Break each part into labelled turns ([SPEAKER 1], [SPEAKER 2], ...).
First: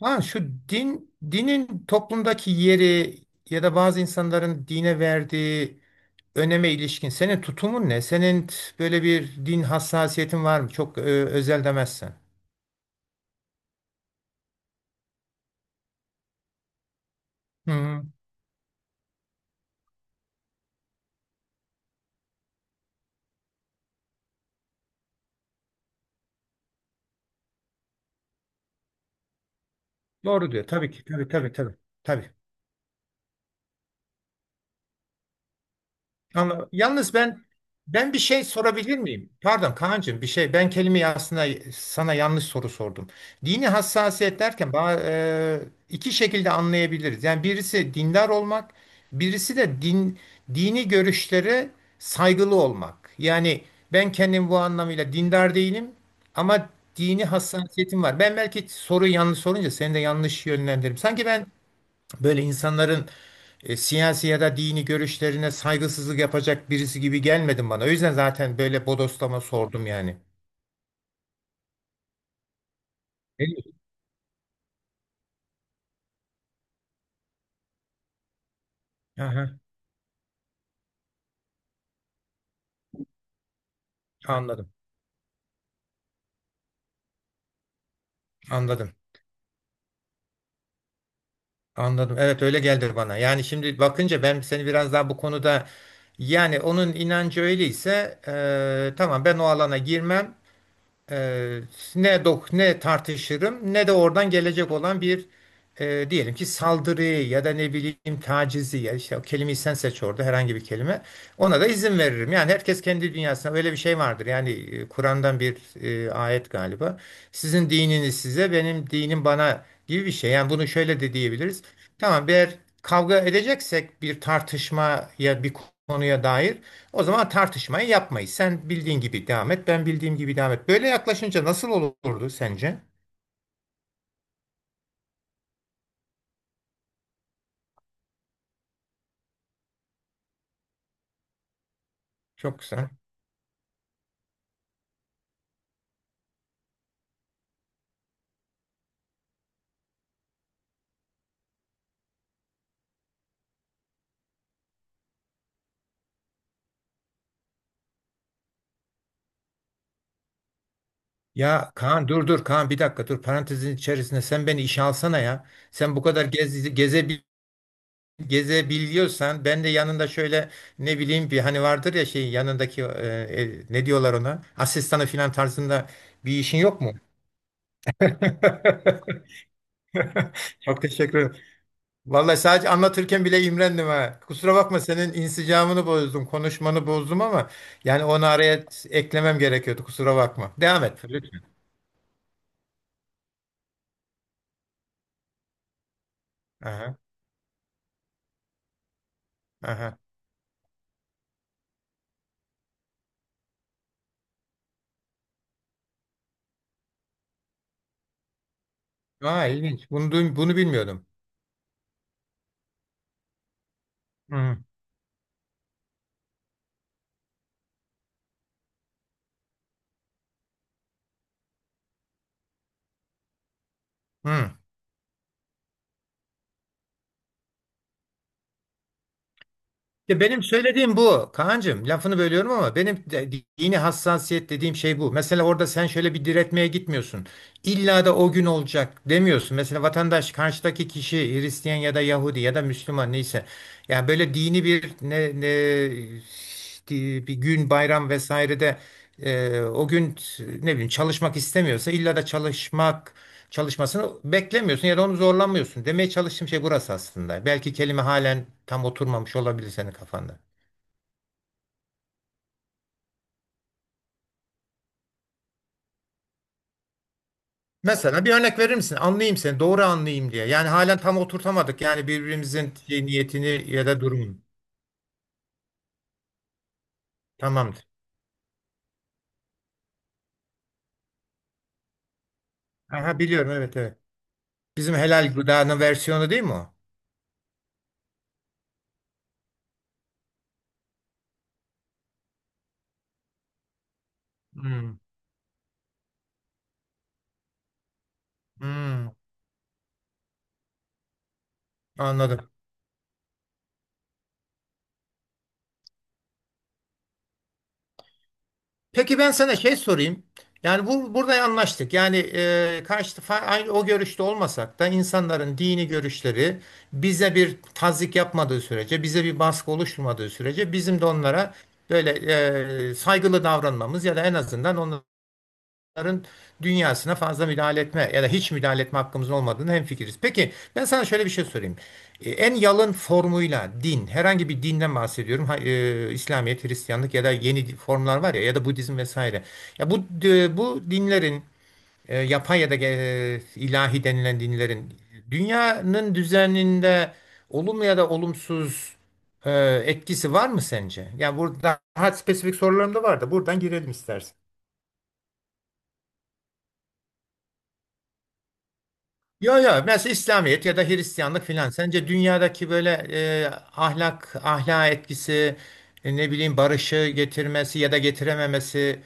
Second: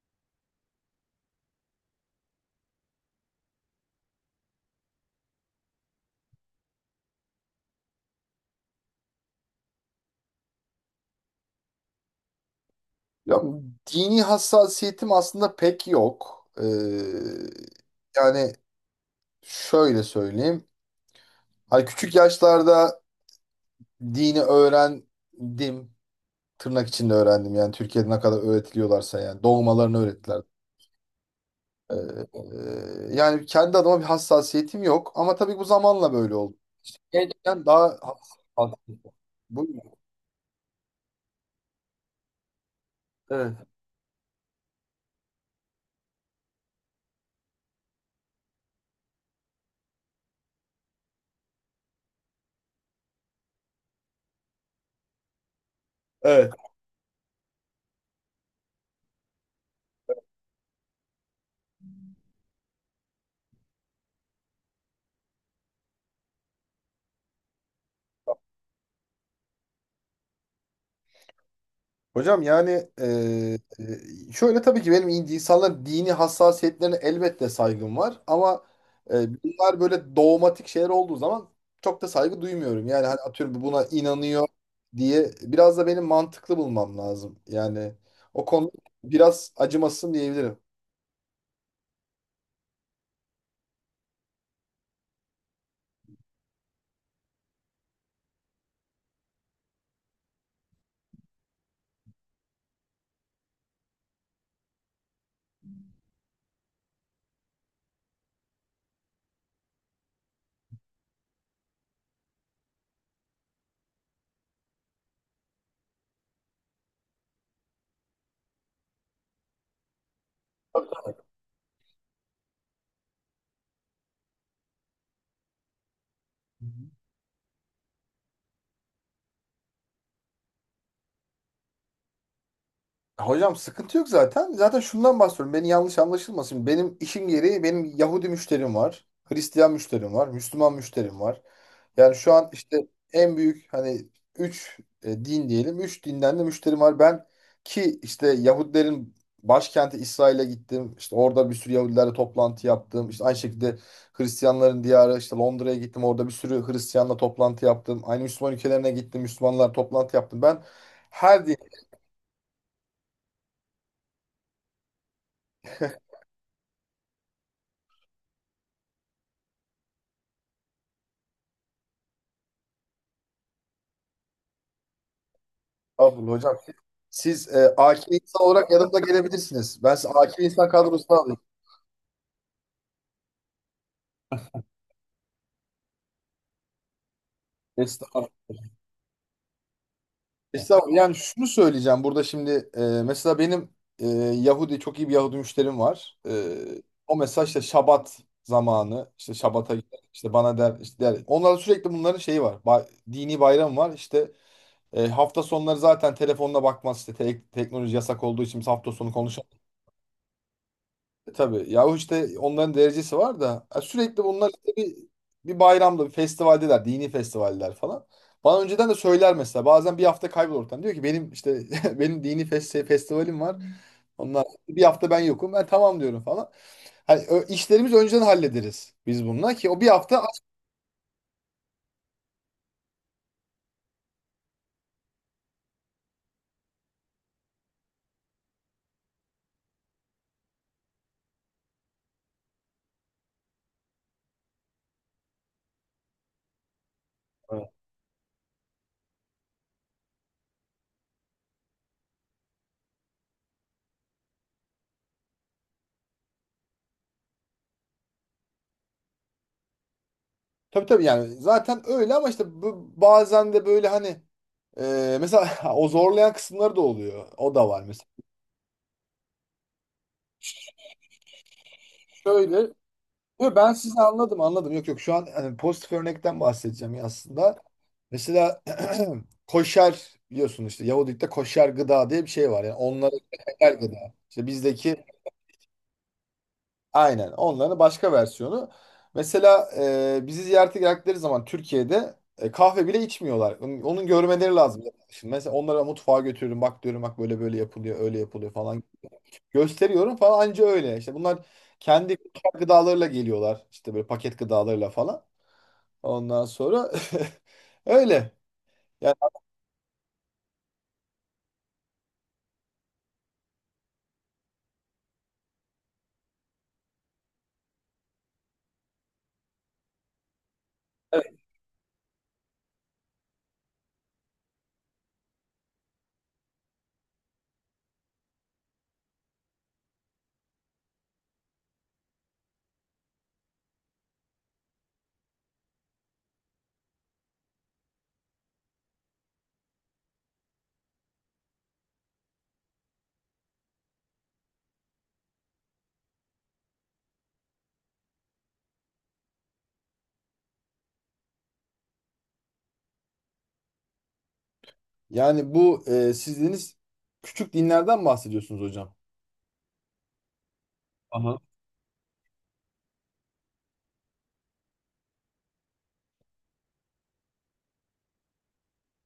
[SPEAKER 1] Ha şu dinin toplumdaki yeri ya da bazı insanların dine verdiği öneme ilişkin senin tutumun ne? Senin böyle bir din hassasiyetin var mı? Çok özel demezsen.
[SPEAKER 2] Ya, dini hassasiyetim aslında pek yok.
[SPEAKER 1] Hı, hı.
[SPEAKER 2] Yani şöyle söyleyeyim. Hani küçük yaşlarda dini öğrendim. Tırnak içinde öğrendim. Yani Türkiye'de ne kadar öğretiliyorlarsa yani. Doğmalarını öğrettiler.
[SPEAKER 1] Doğru diyor. Tabii ki. Tabii, tabii, tabii.
[SPEAKER 2] Ee,
[SPEAKER 1] Tabii.
[SPEAKER 2] yani kendi adıma bir hassasiyetim yok. Ama tabii bu zamanla böyle oldu.
[SPEAKER 1] Ama yalnız
[SPEAKER 2] Yani daha
[SPEAKER 1] ben bir
[SPEAKER 2] hassas.
[SPEAKER 1] şey sorabilir miyim? Pardon
[SPEAKER 2] Bu,
[SPEAKER 1] Kaan'cığım, bir şey, ben kelimeyi aslında sana yanlış soru sordum.
[SPEAKER 2] evet.
[SPEAKER 1] Dini hassasiyet derken iki şekilde anlayabiliriz. Yani birisi dindar olmak, birisi de dini görüşlere saygılı olmak. Yani ben kendim bu anlamıyla dindar değilim
[SPEAKER 2] Evet.
[SPEAKER 1] ama dini hassasiyetim var. Ben belki soruyu yanlış sorunca seni de yanlış yönlendirdim. Sanki ben böyle insanların siyasi ya da dini görüşlerine saygısızlık yapacak birisi gibi gelmedin bana. O yüzden zaten böyle bodoslama sordum yani.
[SPEAKER 2] Hocam yani
[SPEAKER 1] Ne diyorsun?
[SPEAKER 2] şöyle tabii ki benim insanların dini hassasiyetlerine elbette saygım var ama
[SPEAKER 1] Aha,
[SPEAKER 2] bunlar böyle dogmatik şeyler olduğu zaman çok da saygı duymuyorum. Yani hani atıyorum buna inanıyor
[SPEAKER 1] anladım.
[SPEAKER 2] diye biraz da benim mantıklı bulmam lazım. Yani o konuda
[SPEAKER 1] Anladım.
[SPEAKER 2] biraz acımasızım diyebilirim.
[SPEAKER 1] Anladım. Evet, öyle geldi bana. Yani şimdi bakınca ben seni biraz daha bu konuda, yani onun inancı öyleyse tamam, ben o alana girmem. Eee, Ne ne tartışırım ne de oradan gelecek olan bir diyelim ki saldırıyı ya da ne bileyim tacizi, ya işte o kelimeyi sen seç, orada herhangi bir kelime, ona da izin veririm. Yani herkes kendi dünyasına, böyle bir şey vardır. Yani Kur'an'dan bir ayet galiba. Sizin dininiz size, benim dinim bana gibi bir şey. Yani bunu şöyle de diyebiliriz. Tamam, eğer kavga edeceksek bir tartışmaya, bir konuya dair,
[SPEAKER 2] Hı hı.
[SPEAKER 1] o zaman tartışmayı yapmayız. Sen bildiğin gibi devam et, ben bildiğim gibi devam et. Böyle yaklaşınca nasıl olurdu sence?
[SPEAKER 2] Hocam sıkıntı yok zaten. Zaten şundan bahsediyorum. Beni yanlış anlaşılmasın. Benim işim gereği benim Yahudi müşterim var. Hristiyan müşterim var. Müslüman müşterim var. Yani şu an
[SPEAKER 1] Çok
[SPEAKER 2] işte
[SPEAKER 1] güzel.
[SPEAKER 2] en büyük hani 3 din diyelim. Üç dinden de müşterim var. Ben ki işte Yahudilerin başkenti İsrail'e gittim. İşte orada bir sürü Yahudilerle toplantı yaptım. İşte aynı şekilde Hristiyanların diyarı işte Londra'ya gittim. Orada bir sürü Hristiyanla toplantı yaptım. Aynı Müslüman ülkelerine gittim. Müslümanlar toplantı yaptım. Ben her din
[SPEAKER 1] Ya Kaan, dur dur Kaan, bir dakika dur, parantezin içerisinde sen beni işe alsana ya. Sen bu kadar gezebiliyorsan ben de yanında şöyle, ne bileyim, bir hani vardır ya, şey, yanındaki ne diyorlar ona, asistanı filan tarzında
[SPEAKER 2] Abdul
[SPEAKER 1] bir
[SPEAKER 2] hocam
[SPEAKER 1] işin
[SPEAKER 2] siz
[SPEAKER 1] yok mu?
[SPEAKER 2] siz AK insan olarak yanımda gelebilirsiniz. Ben size AK insan
[SPEAKER 1] Çok
[SPEAKER 2] kadrosuna
[SPEAKER 1] teşekkür ederim.
[SPEAKER 2] alayım.
[SPEAKER 1] Vallahi sadece anlatırken bile imrendim ha. Kusura bakma, senin insicamını bozdum, konuşmanı bozdum ama yani onu
[SPEAKER 2] Estağfurullah.
[SPEAKER 1] araya eklemem gerekiyordu. Kusura bakma. Devam et
[SPEAKER 2] Estağfurullah. Yani
[SPEAKER 1] lütfen.
[SPEAKER 2] şunu söyleyeceğim burada şimdi mesela benim Yahudi çok iyi bir Yahudi müşterim var.
[SPEAKER 1] Aha,
[SPEAKER 2] O mesela işte Şabat zamanı işte Şabat'a gider
[SPEAKER 1] aha.
[SPEAKER 2] işte bana der işte der. Onlarda sürekli bunların şeyi var. Dini bayram var işte hafta sonları zaten telefonuna bakmaz işte teknoloji yasak olduğu için biz hafta sonu
[SPEAKER 1] Aa,
[SPEAKER 2] konuşamayız.
[SPEAKER 1] ilginç. Bunu bilmiyordum.
[SPEAKER 2] Tabii. Yahu işte onların derecesi var da sürekli bunlar
[SPEAKER 1] Hı,
[SPEAKER 2] işte bir bayramda bir festivaldeler. Dini festivaller falan. Bana önceden de söyler mesela. Bazen bir hafta kaybolur ortadan. Diyor ki benim işte benim dini festivalim var. Onlar
[SPEAKER 1] hı.
[SPEAKER 2] bir hafta ben yokum. Ben tamam diyorum falan. Hani işlerimizi önceden hallederiz biz bununla ki o bir
[SPEAKER 1] Ya
[SPEAKER 2] hafta aç.
[SPEAKER 1] benim söylediğim bu Kaan'cığım. Lafını bölüyorum ama benim de dini hassasiyet dediğim şey bu. Mesela orada sen şöyle bir diretmeye gitmiyorsun. İlla da o gün olacak demiyorsun. Mesela vatandaş, karşıdaki kişi Hristiyan ya da Yahudi ya da Müslüman, neyse. Yani böyle dini bir bir
[SPEAKER 2] Evet.
[SPEAKER 1] gün bayram vesairede o gün, ne bileyim, çalışmak istemiyorsa illa da çalışmasını beklemiyorsun ya da onu zorlanmıyorsun. Demeye çalıştığım şey burası aslında. Belki kelime halen tam oturmamış olabilir senin kafanda.
[SPEAKER 2] Tabii tabii yani zaten öyle ama işte bazen de böyle hani mesela o zorlayan kısımları da oluyor. O da var mesela.
[SPEAKER 1] Mesela bir örnek verir misin? Anlayayım seni, doğru anlayayım diye. Yani halen tam oturtamadık yani
[SPEAKER 2] Şöyle
[SPEAKER 1] birbirimizin şey,
[SPEAKER 2] Yok,
[SPEAKER 1] niyetini
[SPEAKER 2] ben
[SPEAKER 1] ya
[SPEAKER 2] sizi
[SPEAKER 1] da durumunu.
[SPEAKER 2] anladım anladım. Yok yok şu an hani pozitif örnekten bahsedeceğim ya aslında.
[SPEAKER 1] Tamamdır.
[SPEAKER 2] Mesela koşer biliyorsun işte Yahudilikte koşer gıda diye bir şey var. Yani
[SPEAKER 1] Aha,
[SPEAKER 2] onların
[SPEAKER 1] biliyorum, evet
[SPEAKER 2] helal
[SPEAKER 1] evet.
[SPEAKER 2] gıda. İşte
[SPEAKER 1] Bizim
[SPEAKER 2] bizdeki
[SPEAKER 1] helal gıdanın versiyonu değil mi o?
[SPEAKER 2] aynen onların başka versiyonu. Mesela bizi ziyarete geldikleri zaman Türkiye'de kahve bile içmiyorlar. Onun görmeleri lazım.
[SPEAKER 1] Hmm.
[SPEAKER 2] Şimdi mesela onlara mutfağa götürüyorum. Bak diyorum, bak böyle böyle yapılıyor, öyle yapılıyor falan.
[SPEAKER 1] Hmm,
[SPEAKER 2] Gösteriyorum falan, anca öyle. İşte bunlar kendi
[SPEAKER 1] anladım.
[SPEAKER 2] gıdalarıyla geliyorlar. İşte böyle paket gıdalarıyla falan. Ondan sonra öyle. Yani,
[SPEAKER 1] Peki, ben sana şey sorayım. Yani bu burada anlaştık. Yani karşı aynı o görüşte olmasak da insanların dini görüşleri bize bir tazyik yapmadığı sürece, bize bir baskı oluşturmadığı sürece bizim de
[SPEAKER 2] evet.
[SPEAKER 1] onlara böyle saygılı davranmamız ya da en azından onların dünyasına fazla müdahale etme ya da hiç müdahale etme hakkımızın olmadığını hemfikiriz. Peki ben sana şöyle bir şey sorayım. En yalın formuyla din, herhangi bir dinden bahsediyorum. İslamiyet, Hristiyanlık ya da yeni formlar var ya, ya da Budizm vesaire. Ya bu bu dinlerin, yapay ya da ilahi denilen dinlerin dünyanın düzeninde olumlu ya da olumsuz e, etkisi var mı sence? Ya burada daha spesifik sorularım da var da buradan girelim istersen.
[SPEAKER 2] Yani bu siz dediniz küçük dinlerden bahsediyorsunuz hocam.
[SPEAKER 1] Ya, ya mesela İslamiyet ya da
[SPEAKER 2] Aha.
[SPEAKER 1] Hristiyanlık filan. Sence dünyadaki böyle e, ahlak etkisi, ne bileyim, barışı getirmesi ya da getirememesi,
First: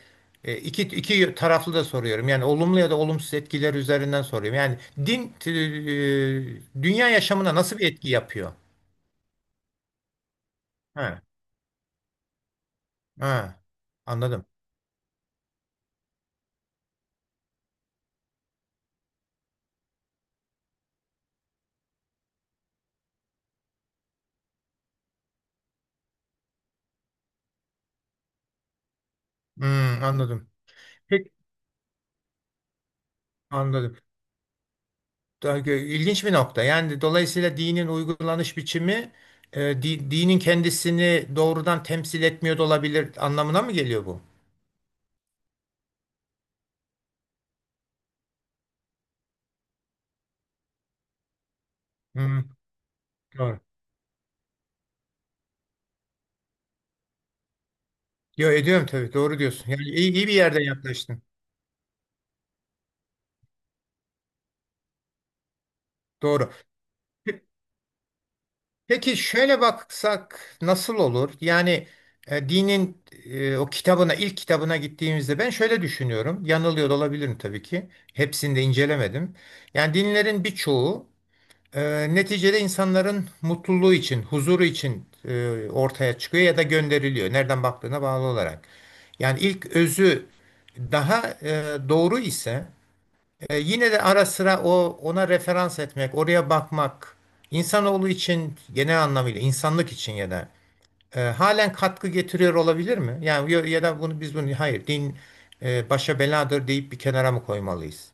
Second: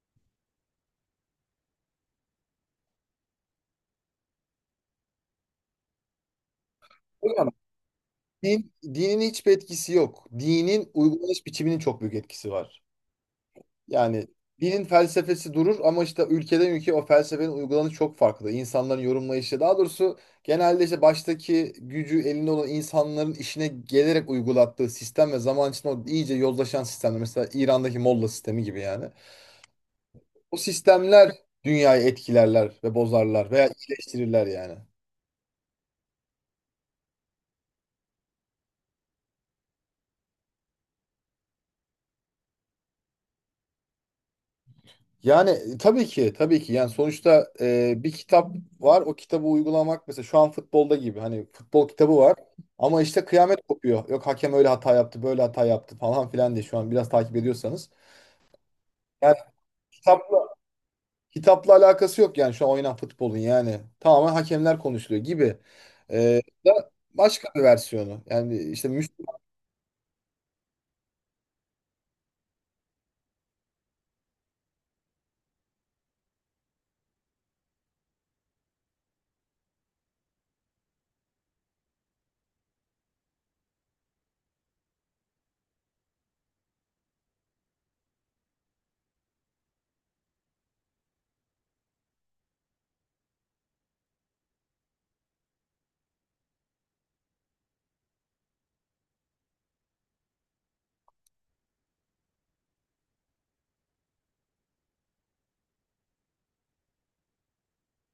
[SPEAKER 1] iki taraflı da soruyorum. Yani olumlu ya da olumsuz etkiler üzerinden soruyorum. Yani din, dünya
[SPEAKER 2] Hocam
[SPEAKER 1] yaşamına nasıl bir etki yapıyor?
[SPEAKER 2] dinin hiçbir etkisi yok. Dinin
[SPEAKER 1] Ha,
[SPEAKER 2] uygulanış biçiminin çok büyük etkisi var.
[SPEAKER 1] ha,
[SPEAKER 2] Yani
[SPEAKER 1] anladım.
[SPEAKER 2] dinin felsefesi durur ama işte ülkeden ülkeye o felsefenin uygulanışı çok farklı. İnsanların yorumlayışı daha doğrusu genelde işte baştaki gücü elinde olan insanların işine gelerek uygulattığı sistem ve zaman içinde o iyice yozlaşan sistemler. Mesela İran'daki Molla sistemi gibi yani.
[SPEAKER 1] Hmm, anladım.
[SPEAKER 2] O
[SPEAKER 1] Peki,
[SPEAKER 2] sistemler dünyayı etkilerler ve bozarlar veya
[SPEAKER 1] anladım.
[SPEAKER 2] iyileştirirler yani.
[SPEAKER 1] İlginç bir nokta. Yani dolayısıyla dinin uygulanış biçimi dinin kendisini doğrudan temsil etmiyor da olabilir anlamına mı geliyor bu?
[SPEAKER 2] Yani tabii ki tabii ki yani sonuçta bir kitap var, o kitabı uygulamak mesela şu an futbolda gibi. Hani futbol kitabı var
[SPEAKER 1] Hı,
[SPEAKER 2] ama işte kıyamet
[SPEAKER 1] doğru.
[SPEAKER 2] kopuyor. Yok hakem öyle hata yaptı, böyle hata yaptı falan filan diye, şu an biraz takip ediyorsanız.
[SPEAKER 1] Yo, ediyorum tabii,
[SPEAKER 2] Yani
[SPEAKER 1] doğru diyorsun. Yani iyi, iyi bir
[SPEAKER 2] kitapla,
[SPEAKER 1] yerden yaklaştın.
[SPEAKER 2] kitapla alakası yok yani şu an oynanan futbolun. Yani tamamen hakemler konuşuluyor gibi. E,
[SPEAKER 1] Doğru.
[SPEAKER 2] da
[SPEAKER 1] Pe-
[SPEAKER 2] başka bir versiyonu yani işte
[SPEAKER 1] Peki şöyle baksak nasıl olur? Yani e, dinin e, o kitabına ilk kitabına gittiğimizde ben şöyle düşünüyorum. Yanılıyor da olabilirim tabii ki. Hepsini de incelemedim. Yani dinlerin birçoğu neticede insanların mutluluğu için, huzuru için ortaya çıkıyor ya da gönderiliyor. Nereden baktığına bağlı olarak. Yani ilk özü daha doğru ise yine de ara sıra o, ona referans etmek, oraya bakmak insanoğlu için, genel anlamıyla insanlık için, ya da halen katkı getiriyor olabilir mi? Yani ya da bunu biz, bunu hayır, din başa beladır deyip bir kenara mı koymalıyız?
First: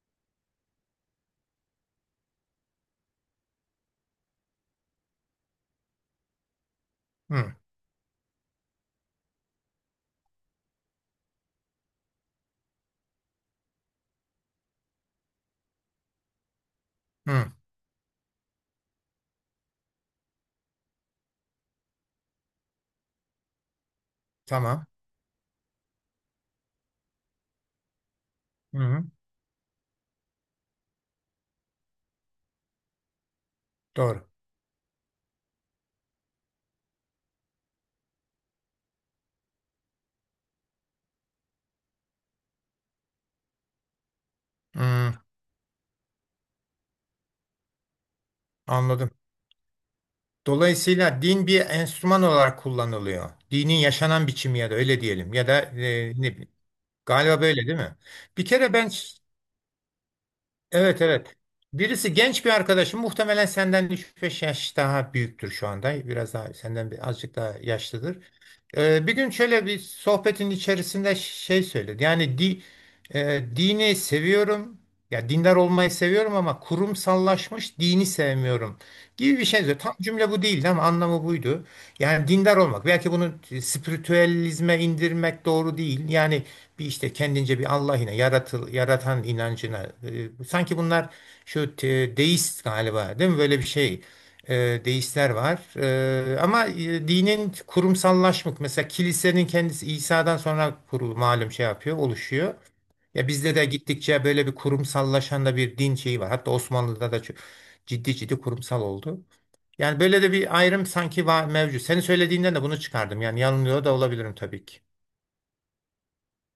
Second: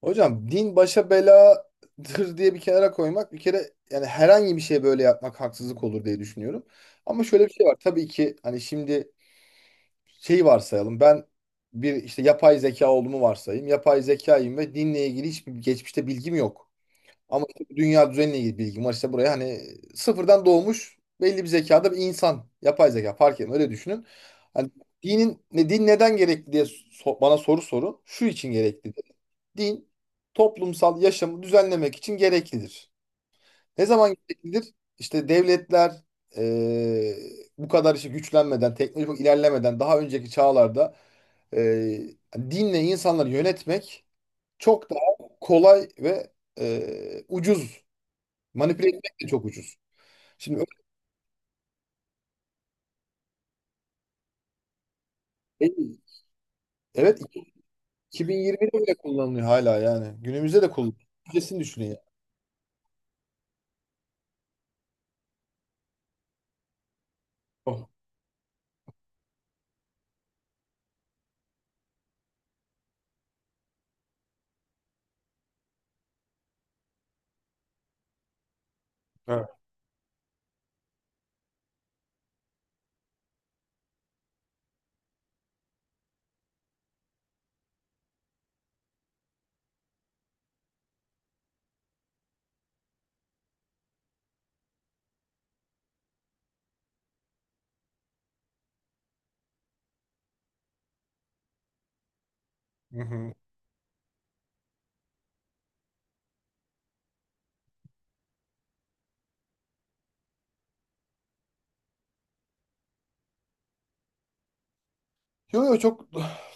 [SPEAKER 2] Hocam din başa beladır diye bir kenara koymak bir kere, yani herhangi bir şeye böyle yapmak haksızlık olur diye düşünüyorum. Ama şöyle bir
[SPEAKER 1] Hı,
[SPEAKER 2] şey var. Tabii ki hani şimdi şey varsayalım. Ben bir işte yapay zeka olduğumu varsayayım. Yapay zekayım ve dinle ilgili hiçbir geçmişte bilgim yok. Ama
[SPEAKER 1] hı,
[SPEAKER 2] işte bu dünya düzeniyle ilgili bilgim var. İşte buraya hani sıfırdan doğmuş belli bir zekada bir insan. Yapay zeka fark etmiyor, öyle düşünün. Hani
[SPEAKER 1] tamam.
[SPEAKER 2] dinin ne, din neden gerekli diye bana soru sorun. Şu için
[SPEAKER 1] Hı,
[SPEAKER 2] gerekli:
[SPEAKER 1] hı,
[SPEAKER 2] din toplumsal yaşamı düzenlemek için gereklidir. Ne zaman
[SPEAKER 1] doğru.
[SPEAKER 2] gereklidir? İşte devletler eee, bu kadar işte güçlenmeden, teknolojik ilerlemeden daha önceki çağlarda eee, dinle insanları yönetmek çok
[SPEAKER 1] Hı,
[SPEAKER 2] daha kolay ve ucuz. Manipüle
[SPEAKER 1] anladım.
[SPEAKER 2] etmek de çok ucuz. Şimdi
[SPEAKER 1] Dolayısıyla din bir enstrüman olarak kullanılıyor. Dinin yaşanan biçimi, ya da öyle diyelim, ya da
[SPEAKER 2] öyle değil.
[SPEAKER 1] ne bileyim.
[SPEAKER 2] Evet,
[SPEAKER 1] Galiba böyle değil mi? Bir
[SPEAKER 2] 2020'de
[SPEAKER 1] kere ben
[SPEAKER 2] bile kullanılıyor hala yani. Günümüzde de
[SPEAKER 1] Evet,
[SPEAKER 2] kullanılıyor.
[SPEAKER 1] evet.
[SPEAKER 2] Öncesini düşünün yani.
[SPEAKER 1] Birisi, genç bir arkadaşım, muhtemelen senden üç beş yaş daha büyüktür şu anda. Biraz daha senden bir, azıcık daha
[SPEAKER 2] Oh,
[SPEAKER 1] yaşlıdır. Bir gün şöyle bir sohbetin içerisinde şey söyledi. Dini seviyorum. Ya dindar olmayı seviyorum ama kurumsallaşmış dini sevmiyorum gibi bir
[SPEAKER 2] evet.
[SPEAKER 1] şey söyledi. Tam cümle bu değildi ama anlamı buydu. Yani dindar olmak. Belki bunu spiritüelizme indirmek doğru değil. Yani bir işte kendince bir Allah'ına, yaratan inancına. Sanki bunlar, deist galiba değil mi? Böyle bir şey, deistler var. Ama dinin kurumsallaşmak, mesela kilisenin kendisi İsa'dan sonra kurulu, malum şey yapıyor, oluşuyor.
[SPEAKER 2] Hı
[SPEAKER 1] Ya
[SPEAKER 2] hı.
[SPEAKER 1] bizde de gittikçe böyle bir kurumsallaşan da bir din şeyi var. Hatta Osmanlı'da da çok ciddi ciddi kurumsal oldu. Yani böyle de bir ayrım sanki var mevcut. Senin söylediğinden de bunu çıkardım. Yani yanılıyor da olabilirim tabii ki.
[SPEAKER 2] Yo yo, çok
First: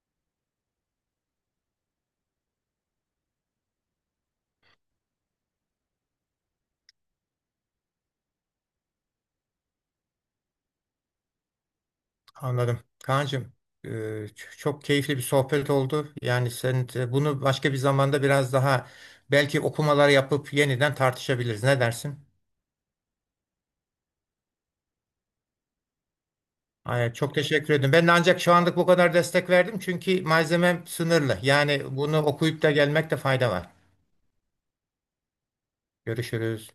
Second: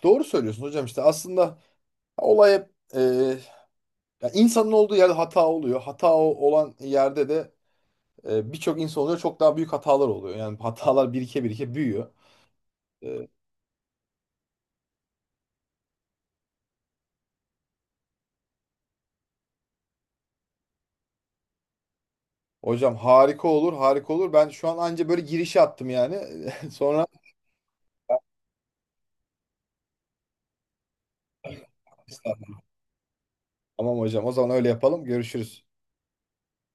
[SPEAKER 2] doğru söylüyorsun hocam işte aslında. Olay hep, e, ya insanın olduğu yerde hata oluyor. Hata olan yerde de birçok insan oluyor. Çok daha büyük hatalar oluyor. Yani hatalar birike birike büyüyor.
[SPEAKER 1] Anladım.
[SPEAKER 2] E,
[SPEAKER 1] Kaan'cığım, e, çok keyifli bir sohbet oldu. Yani sen bunu başka bir zamanda biraz daha, belki okumalar yapıp yeniden tartışabiliriz. Ne dersin?
[SPEAKER 2] hocam harika olur, harika olur. Ben şu an anca böyle girişi attım yani. Sonra
[SPEAKER 1] Ay, çok teşekkür ederim. Ben de ancak şu anlık bu kadar destek verdim çünkü malzemem sınırlı. Yani bunu okuyup da gelmekte fayda var.
[SPEAKER 2] tamam hocam, o zaman öyle yapalım. Görüşürüz.
[SPEAKER 1] Görüşürüz.